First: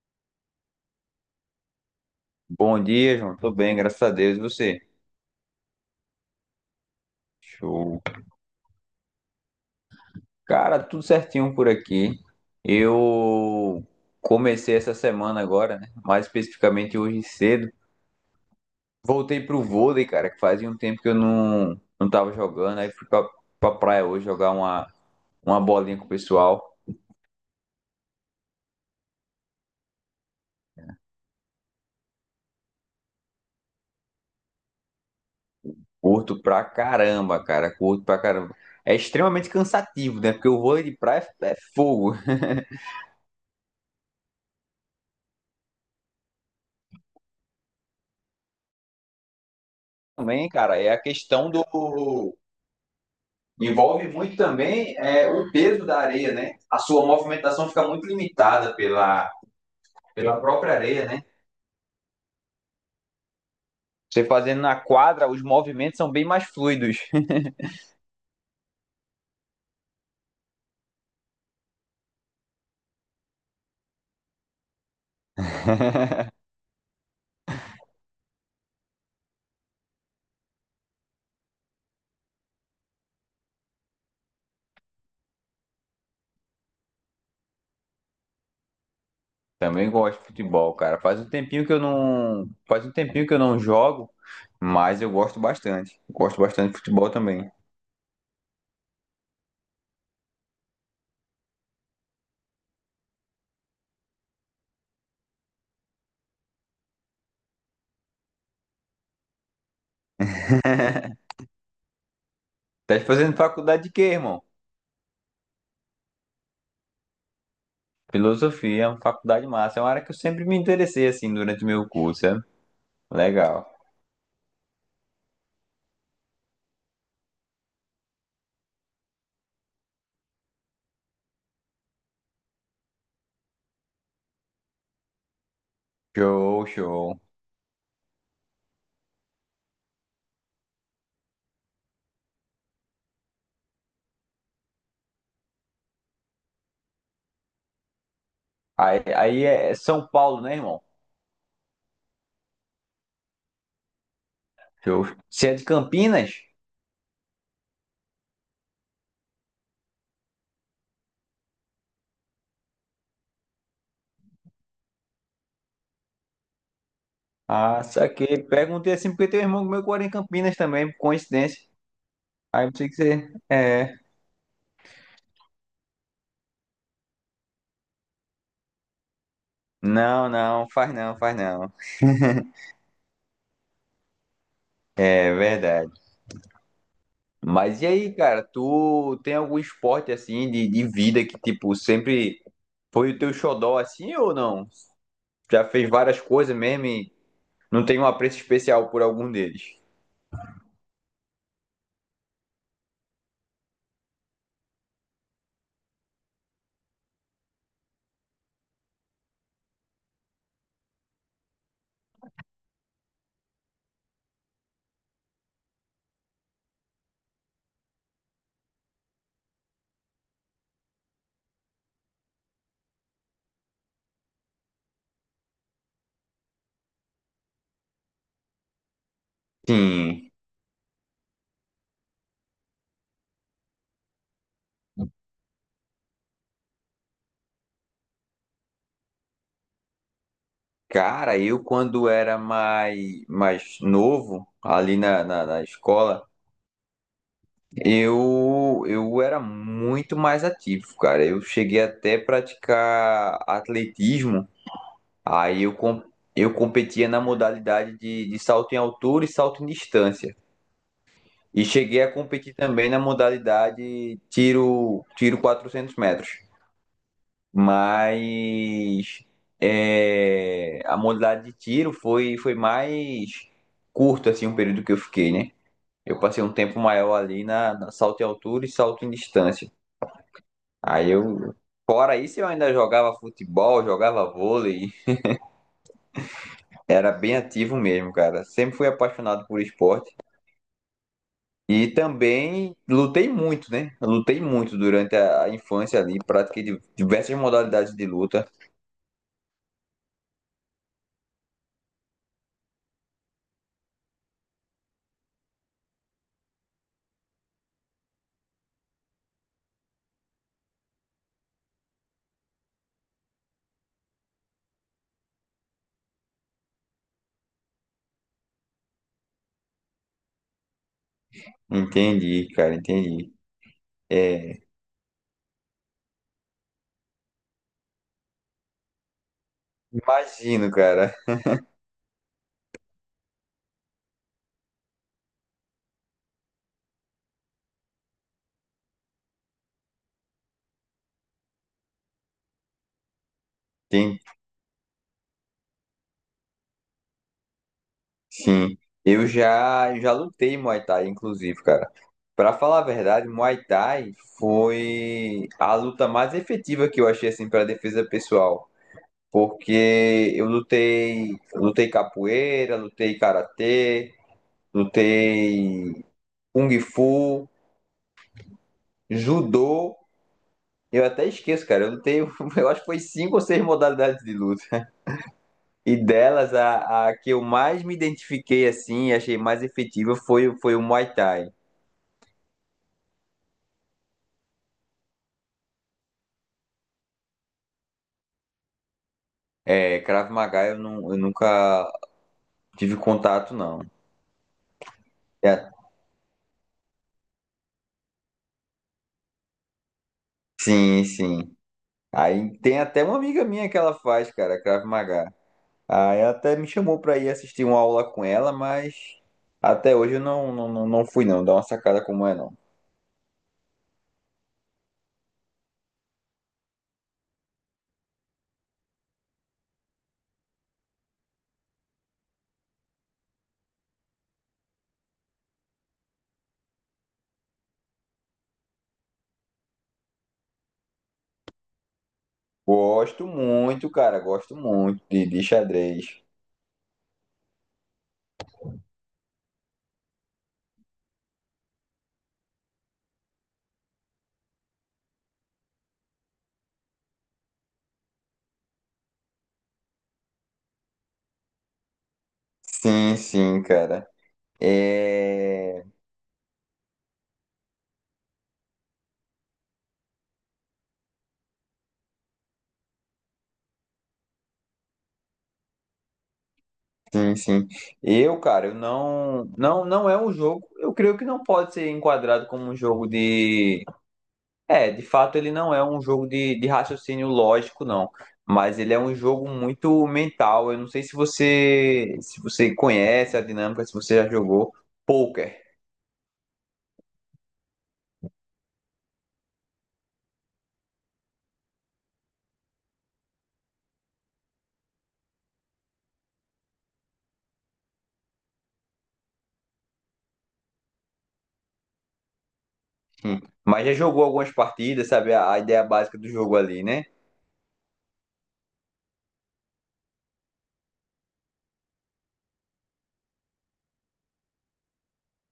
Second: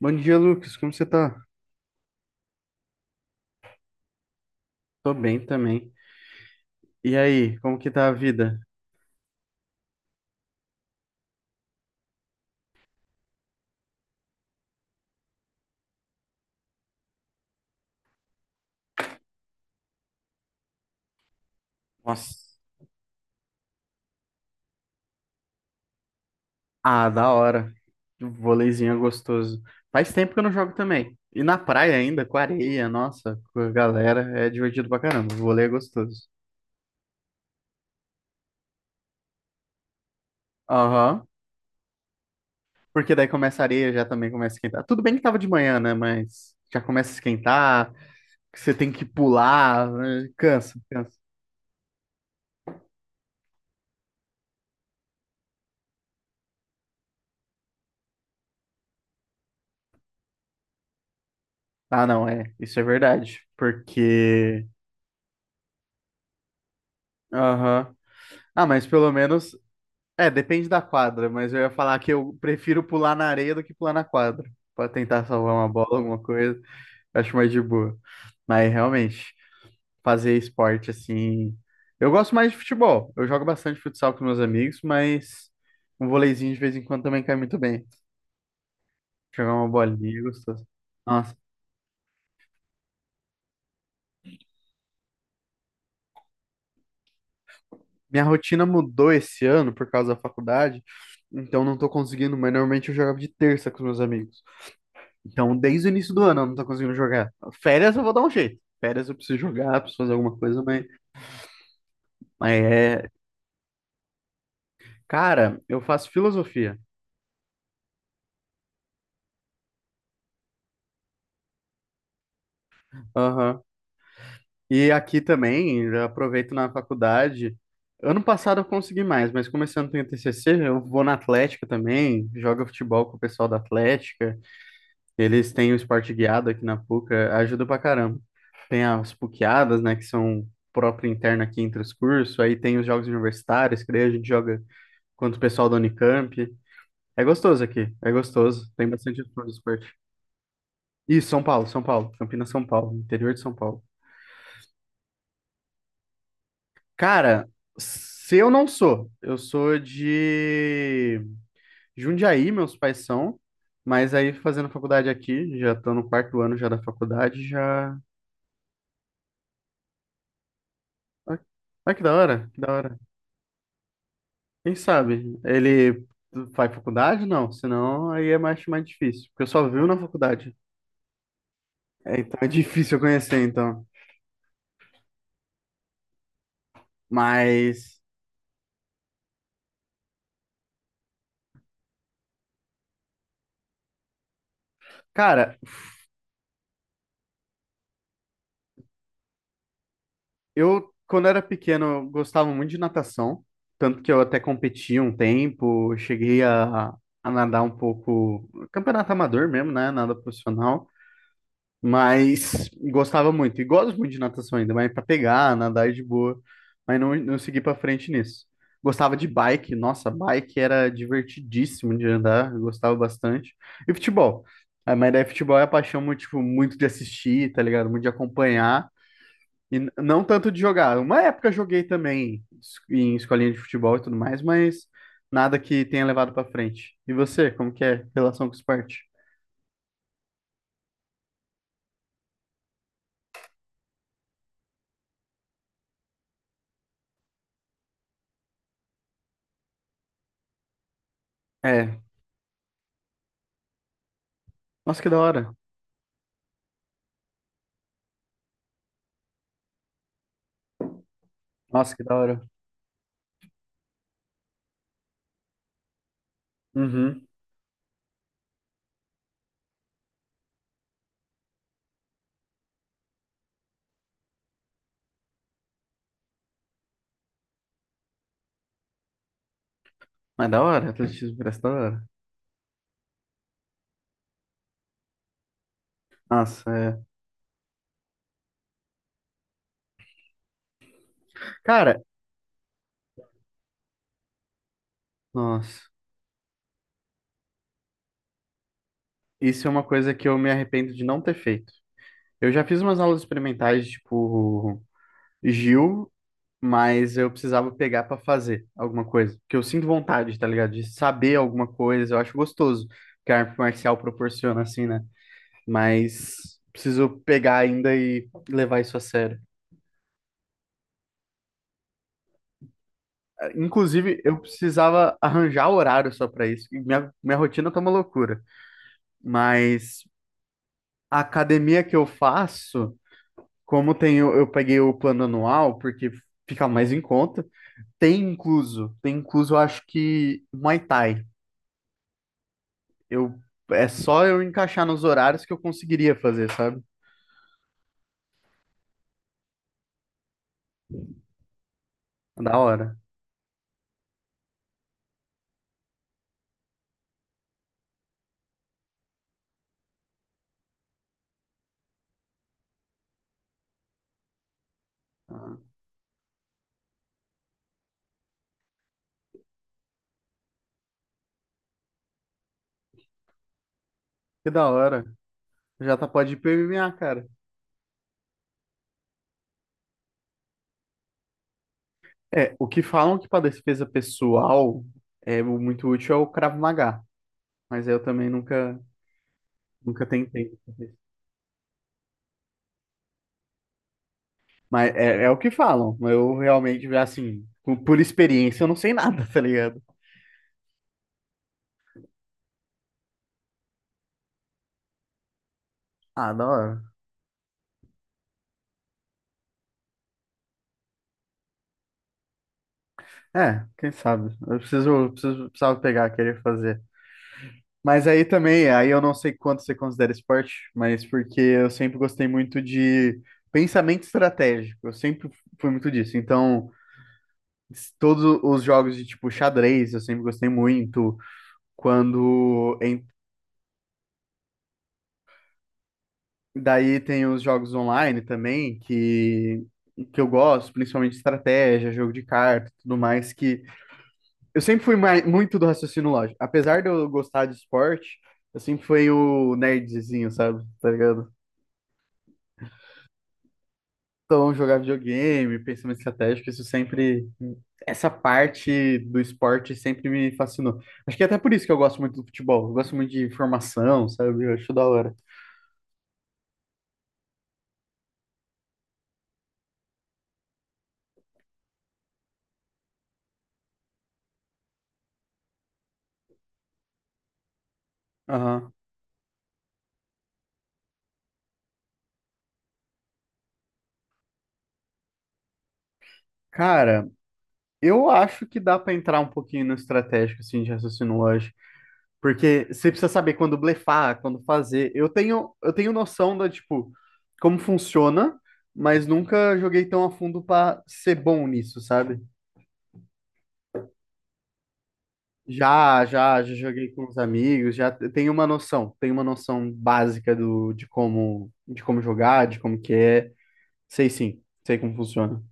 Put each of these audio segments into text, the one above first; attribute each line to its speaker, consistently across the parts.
Speaker 1: Bom dia, Lucas. Como você tá?
Speaker 2: Bom dia, João. Tô bem, graças a Deus. E você?
Speaker 1: Tô bem também. E aí, como que
Speaker 2: Show.
Speaker 1: tá a vida?
Speaker 2: Cara, tudo certinho por aqui. Eu comecei essa semana agora, né? Mais especificamente hoje cedo. Voltei pro vôlei, cara, que fazia um tempo que eu não tava
Speaker 1: Nossa.
Speaker 2: jogando. Aí fui pra praia hoje jogar uma bolinha com o pessoal.
Speaker 1: Ah, da hora. Um voleizinho é gostoso. Faz tempo que eu não jogo também. E na praia ainda, com areia, nossa, com a galera, é divertido pra caramba. Vôlei é gostoso.
Speaker 2: Curto pra caramba, cara. Curto pra caramba. É extremamente cansativo, né? Porque o vôlei de
Speaker 1: Aham.
Speaker 2: praia é fogo.
Speaker 1: Porque daí começa a areia, já também começa a esquentar. Tudo bem que tava de manhã, né? Mas já começa a esquentar, que você tem que pular, né?
Speaker 2: Também, cara,
Speaker 1: Cansa,
Speaker 2: é a
Speaker 1: cansa.
Speaker 2: questão do Envolve muito também é, o peso da areia, né? A sua movimentação fica muito limitada pela própria areia, né?
Speaker 1: Ah, não, é. Isso é verdade.
Speaker 2: Você fazendo
Speaker 1: Porque.
Speaker 2: na quadra, os movimentos são bem mais fluidos.
Speaker 1: Aham. Ah, mas pelo menos é, depende da quadra, mas eu ia falar que eu prefiro pular na areia do que pular na quadra, pra tentar salvar uma bola, alguma coisa, eu acho mais de boa. Mas realmente, fazer esporte assim. Eu gosto mais de futebol, eu jogo bastante futsal com meus amigos, mas um voleizinho de vez em quando também cai muito bem. Jogar uma
Speaker 2: Também
Speaker 1: bolinha,
Speaker 2: gosto
Speaker 1: é
Speaker 2: de
Speaker 1: gostoso.
Speaker 2: futebol, cara. Faz um
Speaker 1: Nossa,
Speaker 2: tempinho que eu não, faz um tempinho que eu não jogo, mas eu gosto bastante. Gosto bastante de futebol também.
Speaker 1: minha rotina mudou esse ano por causa da faculdade, então não tô conseguindo, mas normalmente eu jogava de terça com os meus amigos. Então, desde o início do ano eu não tô conseguindo jogar. Férias eu vou dar um jeito. Férias eu preciso jogar, preciso fazer alguma coisa, mas
Speaker 2: Tá
Speaker 1: é.
Speaker 2: fazendo faculdade de quê, irmão?
Speaker 1: Cara, eu faço filosofia.
Speaker 2: Filosofia, é uma faculdade massa. É uma área que eu sempre me interessei assim durante o meu curso, sabe?
Speaker 1: Aham.
Speaker 2: Legal.
Speaker 1: E aqui também, eu aproveito na faculdade. Ano passado eu consegui mais, mas começando tem o TCC, eu vou na Atlética também, jogo futebol com o pessoal da Atlética. Eles têm o esporte guiado aqui
Speaker 2: Show,
Speaker 1: na PUC,
Speaker 2: show.
Speaker 1: ajuda pra caramba. Tem as PUCadas, né, que são próprio interno aqui entre os cursos, aí tem os jogos universitários, que daí a gente joga quanto o pessoal da Unicamp. É gostoso aqui, é gostoso. Tem
Speaker 2: Aí,
Speaker 1: bastante
Speaker 2: aí
Speaker 1: opção de
Speaker 2: é
Speaker 1: esporte.
Speaker 2: São Paulo, né, irmão?
Speaker 1: Isso, São Paulo, São Paulo, Campinas, São Paulo, interior de São Paulo.
Speaker 2: Show. Se é de Campinas,
Speaker 1: Cara, se eu não sou, eu sou de Jundiaí, meus pais são, mas aí fazendo faculdade aqui, já tô no quarto ano já da faculdade,
Speaker 2: ah,
Speaker 1: já.
Speaker 2: saquei. Perguntei assim porque tem um irmão meu que mora em Campinas também, por
Speaker 1: Ah,
Speaker 2: coincidência.
Speaker 1: ah, que da hora, que
Speaker 2: Aí
Speaker 1: da
Speaker 2: eu pensei que
Speaker 1: hora.
Speaker 2: você. É.
Speaker 1: Quem sabe? Ele faz faculdade? Não, senão aí é mais, mais difícil, porque eu só vivo na
Speaker 2: Não,
Speaker 1: faculdade.
Speaker 2: não, faz não, faz não.
Speaker 1: É, então é difícil eu conhecer, então.
Speaker 2: É verdade. Mas e
Speaker 1: Mas
Speaker 2: aí, cara, tu tem algum esporte assim de vida que, tipo, sempre foi o teu xodó assim ou não?
Speaker 1: cara,
Speaker 2: Já fez várias coisas mesmo e não tem um apreço especial por algum deles?
Speaker 1: eu, quando era pequeno, eu gostava muito de natação, tanto que eu até competi um tempo, cheguei a nadar um pouco, campeonato amador mesmo, né? Nada profissional, mas gostava muito, e gosto muito de natação ainda, mas pra pegar, nadar é de boa, mas não, não segui pra frente nisso. Gostava de bike, nossa, bike era divertidíssimo de andar, eu gostava bastante. E futebol, ah, mas daí futebol é a paixão muito, tipo, muito de assistir, tá ligado? Muito de acompanhar. E não
Speaker 2: Sim.
Speaker 1: tanto de jogar. Uma época eu joguei também em escolinha de futebol e tudo mais, mas nada que tenha levado pra frente. E você, como que é relação com o esporte?
Speaker 2: Cara, eu quando era mais novo, ali na, na escola. Eu era muito mais ativo, cara. Eu cheguei
Speaker 1: É.
Speaker 2: até a praticar atletismo.
Speaker 1: Nossa, que da hora.
Speaker 2: Aí eu, com- eu competia na modalidade de salto em altura e salto em distância. E
Speaker 1: Nossa, que
Speaker 2: cheguei a
Speaker 1: da hora.
Speaker 2: competir também na modalidade tiro, tiro 400 metros.
Speaker 1: Uhum.
Speaker 2: Mas é, a modalidade de tiro foi, foi mais curto assim, o período que eu fiquei, né? Eu passei um tempo maior ali na, na salto em altura e salto em distância.
Speaker 1: Mas da hora,
Speaker 2: Aí
Speaker 1: atletismo
Speaker 2: eu,
Speaker 1: parece da hora.
Speaker 2: fora isso, eu ainda jogava futebol, jogava vôlei,
Speaker 1: Nossa, é.
Speaker 2: era bem ativo mesmo, cara. Sempre fui apaixonado por esporte e
Speaker 1: Cara,
Speaker 2: também lutei muito, né? Eu lutei muito durante a
Speaker 1: nossa.
Speaker 2: infância ali, pratiquei diversas modalidades de luta.
Speaker 1: Isso é uma coisa que eu me arrependo de não ter feito. Eu já fiz umas aulas experimentais, tipo, Gil, mas eu precisava pegar pra fazer alguma coisa. Porque eu sinto vontade, tá ligado? De saber alguma coisa, eu acho gostoso que a arte marcial proporciona, assim, né? Mas preciso pegar ainda e levar isso a sério.
Speaker 2: Entendi, cara, entendi.
Speaker 1: Ah, inclusive, eu
Speaker 2: É,
Speaker 1: precisava arranjar horário só pra isso. E minha rotina tá uma loucura. Mas
Speaker 2: imagino, cara.
Speaker 1: a academia que eu faço, como tem, eu peguei o plano anual, porque fica mais em conta, tem incluso, eu acho que Muay Thai. Eu é
Speaker 2: Tem,
Speaker 1: só eu encaixar nos horários que eu conseguiria fazer, sabe?
Speaker 2: sim. Eu já lutei Muay Thai, inclusive, cara. Pra
Speaker 1: Da
Speaker 2: falar a
Speaker 1: hora.
Speaker 2: verdade, Muay Thai foi a luta mais efetiva que eu achei assim para defesa pessoal. Porque eu lutei, lutei capoeira, lutei karatê, lutei kung fu, judô. Eu até esqueço, cara. Eu lutei, eu acho que foi cinco ou seis modalidades de
Speaker 1: Que da
Speaker 2: luta.
Speaker 1: hora. Já
Speaker 2: E
Speaker 1: tá, pode ir pro
Speaker 2: delas,
Speaker 1: MMA,
Speaker 2: a
Speaker 1: cara.
Speaker 2: que eu mais me identifiquei assim e achei mais efetiva foi, foi o Muay Thai.
Speaker 1: É, o que falam que pra defesa pessoal é o muito útil é o Krav Maga, mas eu também nunca
Speaker 2: É,
Speaker 1: nunca
Speaker 2: Krav
Speaker 1: tentei.
Speaker 2: Maga eu nunca tive contato, não.
Speaker 1: Mas é, é o que
Speaker 2: É,
Speaker 1: falam. Eu realmente já assim, por experiência, eu não sei nada, tá ligado?
Speaker 2: sim, sim. Aí tem até uma amiga minha que ela faz, cara, Krav Maga. Aí ela
Speaker 1: Ah, da
Speaker 2: até me
Speaker 1: hora.
Speaker 2: chamou pra ir assistir uma aula com ela, mas até hoje eu não fui não, dá uma sacada como é não.
Speaker 1: É, quem sabe. Eu preciso, preciso, precisava pegar, querer fazer. Mas aí também, aí eu não sei quanto você considera esporte, mas porque eu sempre gostei muito de pensamento estratégico, eu sempre fui muito disso. Então, todos os jogos de tipo xadrez, eu sempre gostei muito. Quando em-
Speaker 2: Gosto muito, cara, gosto muito de xadrez.
Speaker 1: Daí tem os jogos online também que eu gosto, principalmente estratégia, jogo de carta, tudo mais que eu sempre fui muito do raciocínio lógico. Apesar de eu gostar de esporte, eu sempre fui o nerdzinho, sabe? Tá ligado?
Speaker 2: Sim, sim, cara.
Speaker 1: Então, jogar videogame,
Speaker 2: É...
Speaker 1: pensamento estratégico, isso sempre. Essa parte do esporte sempre me fascinou. Acho que é até por isso que eu gosto muito do futebol. Eu gosto muito de formação, sabe? Eu acho da hora.
Speaker 2: Sim, sim. Eu, cara, eu não é um jogo, eu creio que não pode ser enquadrado como um jogo de É, de fato ele não é um jogo de raciocínio lógico, não.
Speaker 1: Aham.
Speaker 2: Mas ele é um jogo muito mental. Eu não sei se você se você conhece a dinâmica, se você já jogou poker.
Speaker 1: Cara, eu acho que dá pra entrar um pouquinho no estratégico, assim, de raciocínio lógico. Porque você precisa saber quando blefar, quando fazer. Eu tenho noção da, tipo, como funciona, mas nunca joguei tão a fundo pra ser bom nisso, sabe?
Speaker 2: Hum. Mas já jogou algumas partidas, sabe? A ideia
Speaker 1: Já,
Speaker 2: básica do
Speaker 1: já, já
Speaker 2: jogo ali,
Speaker 1: joguei com
Speaker 2: né?
Speaker 1: os amigos, já tenho uma noção básica do, de como jogar, de como que é. Sei sim, sei como funciona.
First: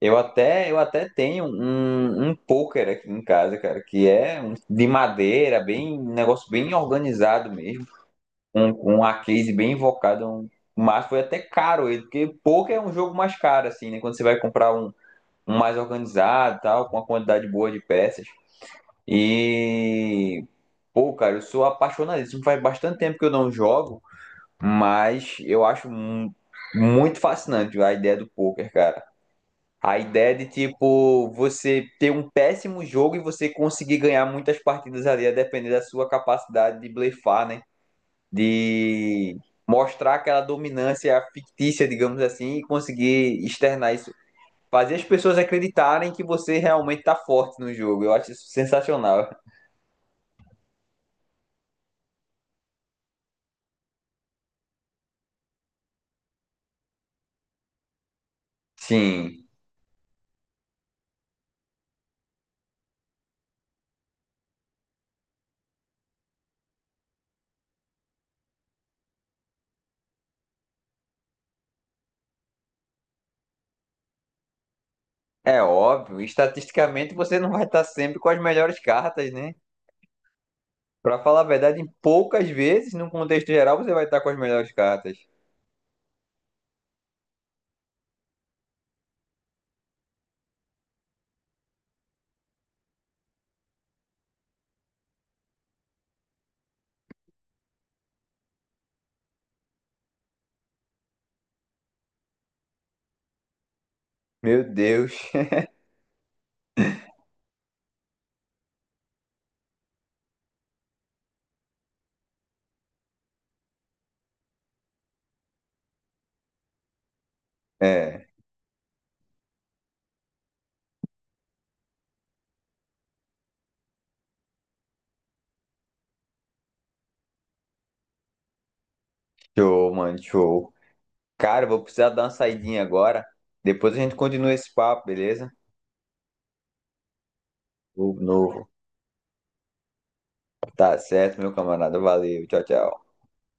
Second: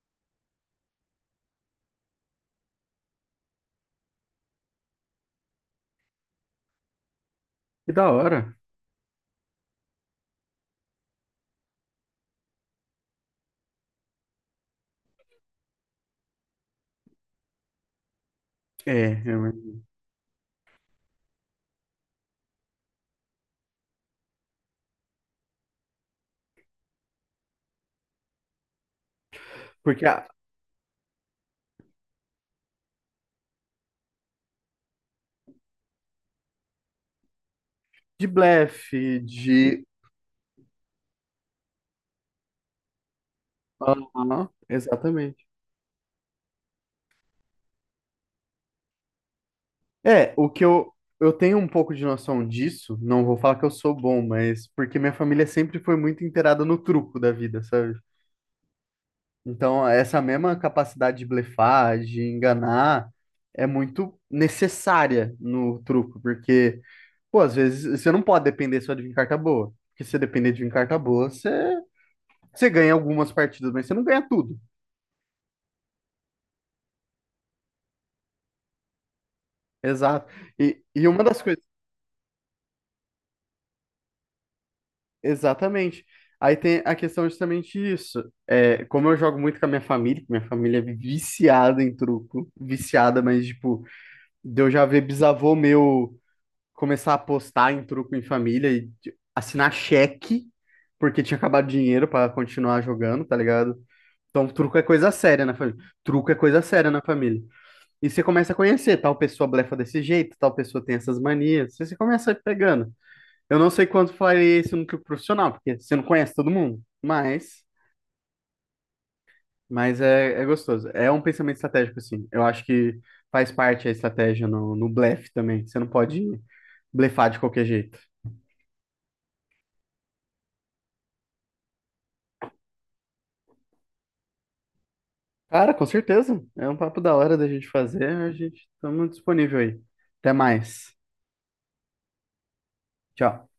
Speaker 2: Eu até tenho um, um poker aqui em casa, cara, que é de madeira, bem, um negócio bem organizado mesmo,
Speaker 1: Que da hora.
Speaker 2: um a case bem invocado, mas foi até caro ele, porque poker é um jogo mais caro, assim, né? Quando você vai comprar um, um mais organizado, tal, com uma quantidade boa de peças.
Speaker 1: É, realmente.
Speaker 2: E, pô, cara, eu sou apaixonadíssimo. Faz bastante tempo que eu não jogo, mas eu acho muito fascinante a ideia do poker, cara. A
Speaker 1: Porque a-
Speaker 2: ideia de, tipo, você ter um péssimo jogo e você conseguir ganhar muitas partidas ali, a depender da sua capacidade de blefar, né?
Speaker 1: de blefe,
Speaker 2: De
Speaker 1: de.
Speaker 2: mostrar aquela dominância fictícia, digamos assim, e conseguir externar isso.
Speaker 1: Aham,
Speaker 2: Fazer as pessoas
Speaker 1: exatamente.
Speaker 2: acreditarem que você realmente tá forte no jogo. Eu acho isso sensacional.
Speaker 1: É, o que eu, eu tenho um pouco de noção disso, não vou falar que eu sou bom, mas porque minha família sempre foi muito inteirada no truco da vida, sabe?
Speaker 2: Sim,
Speaker 1: Então, essa mesma capacidade de blefar, de enganar, é muito necessária no truco, porque, pô, às vezes você não pode depender só de vir carta boa, porque se você depender de vir carta boa, você, você ganha algumas partidas, mas você não ganha tudo.
Speaker 2: é óbvio. Estatisticamente você não vai estar sempre com as melhores cartas, né?
Speaker 1: Exato. E
Speaker 2: Pra
Speaker 1: uma
Speaker 2: falar
Speaker 1: das
Speaker 2: a
Speaker 1: coisas.
Speaker 2: verdade, em poucas vezes, num contexto geral, você vai estar com as melhores cartas.
Speaker 1: Exatamente. Aí tem a questão justamente disso. É, como eu jogo muito com a minha família, que minha família é viciada em truco, viciada, mas tipo, de eu já ver bisavô meu começar a apostar em truco em família e assinar cheque, porque tinha acabado o dinheiro pra continuar jogando, tá ligado? Então,
Speaker 2: Meu
Speaker 1: truco é coisa
Speaker 2: Deus.
Speaker 1: séria na família. Truco é coisa séria na família. E você começa a conhecer, tal pessoa blefa desse jeito, tal pessoa tem essas manias. Você começa pegando. Eu não sei quanto faria isso no clube profissional, porque você não conhece todo mundo,
Speaker 2: É,
Speaker 1: mas é, é gostoso. É um pensamento estratégico, assim. Eu acho que faz parte a estratégia no, no blefe também. Você não pode blefar de qualquer jeito.
Speaker 2: show, mano, show. Cara, eu vou precisar dar uma saidinha agora. Depois a gente continua esse papo, beleza?
Speaker 1: Cara, com certeza. É um papo da hora da gente fazer.
Speaker 2: O
Speaker 1: A
Speaker 2: novo.
Speaker 1: gente estamos disponível aí. Até mais.
Speaker 2: Tá certo, meu camarada. Valeu. Tchau, tchau.
Speaker 1: Tchau.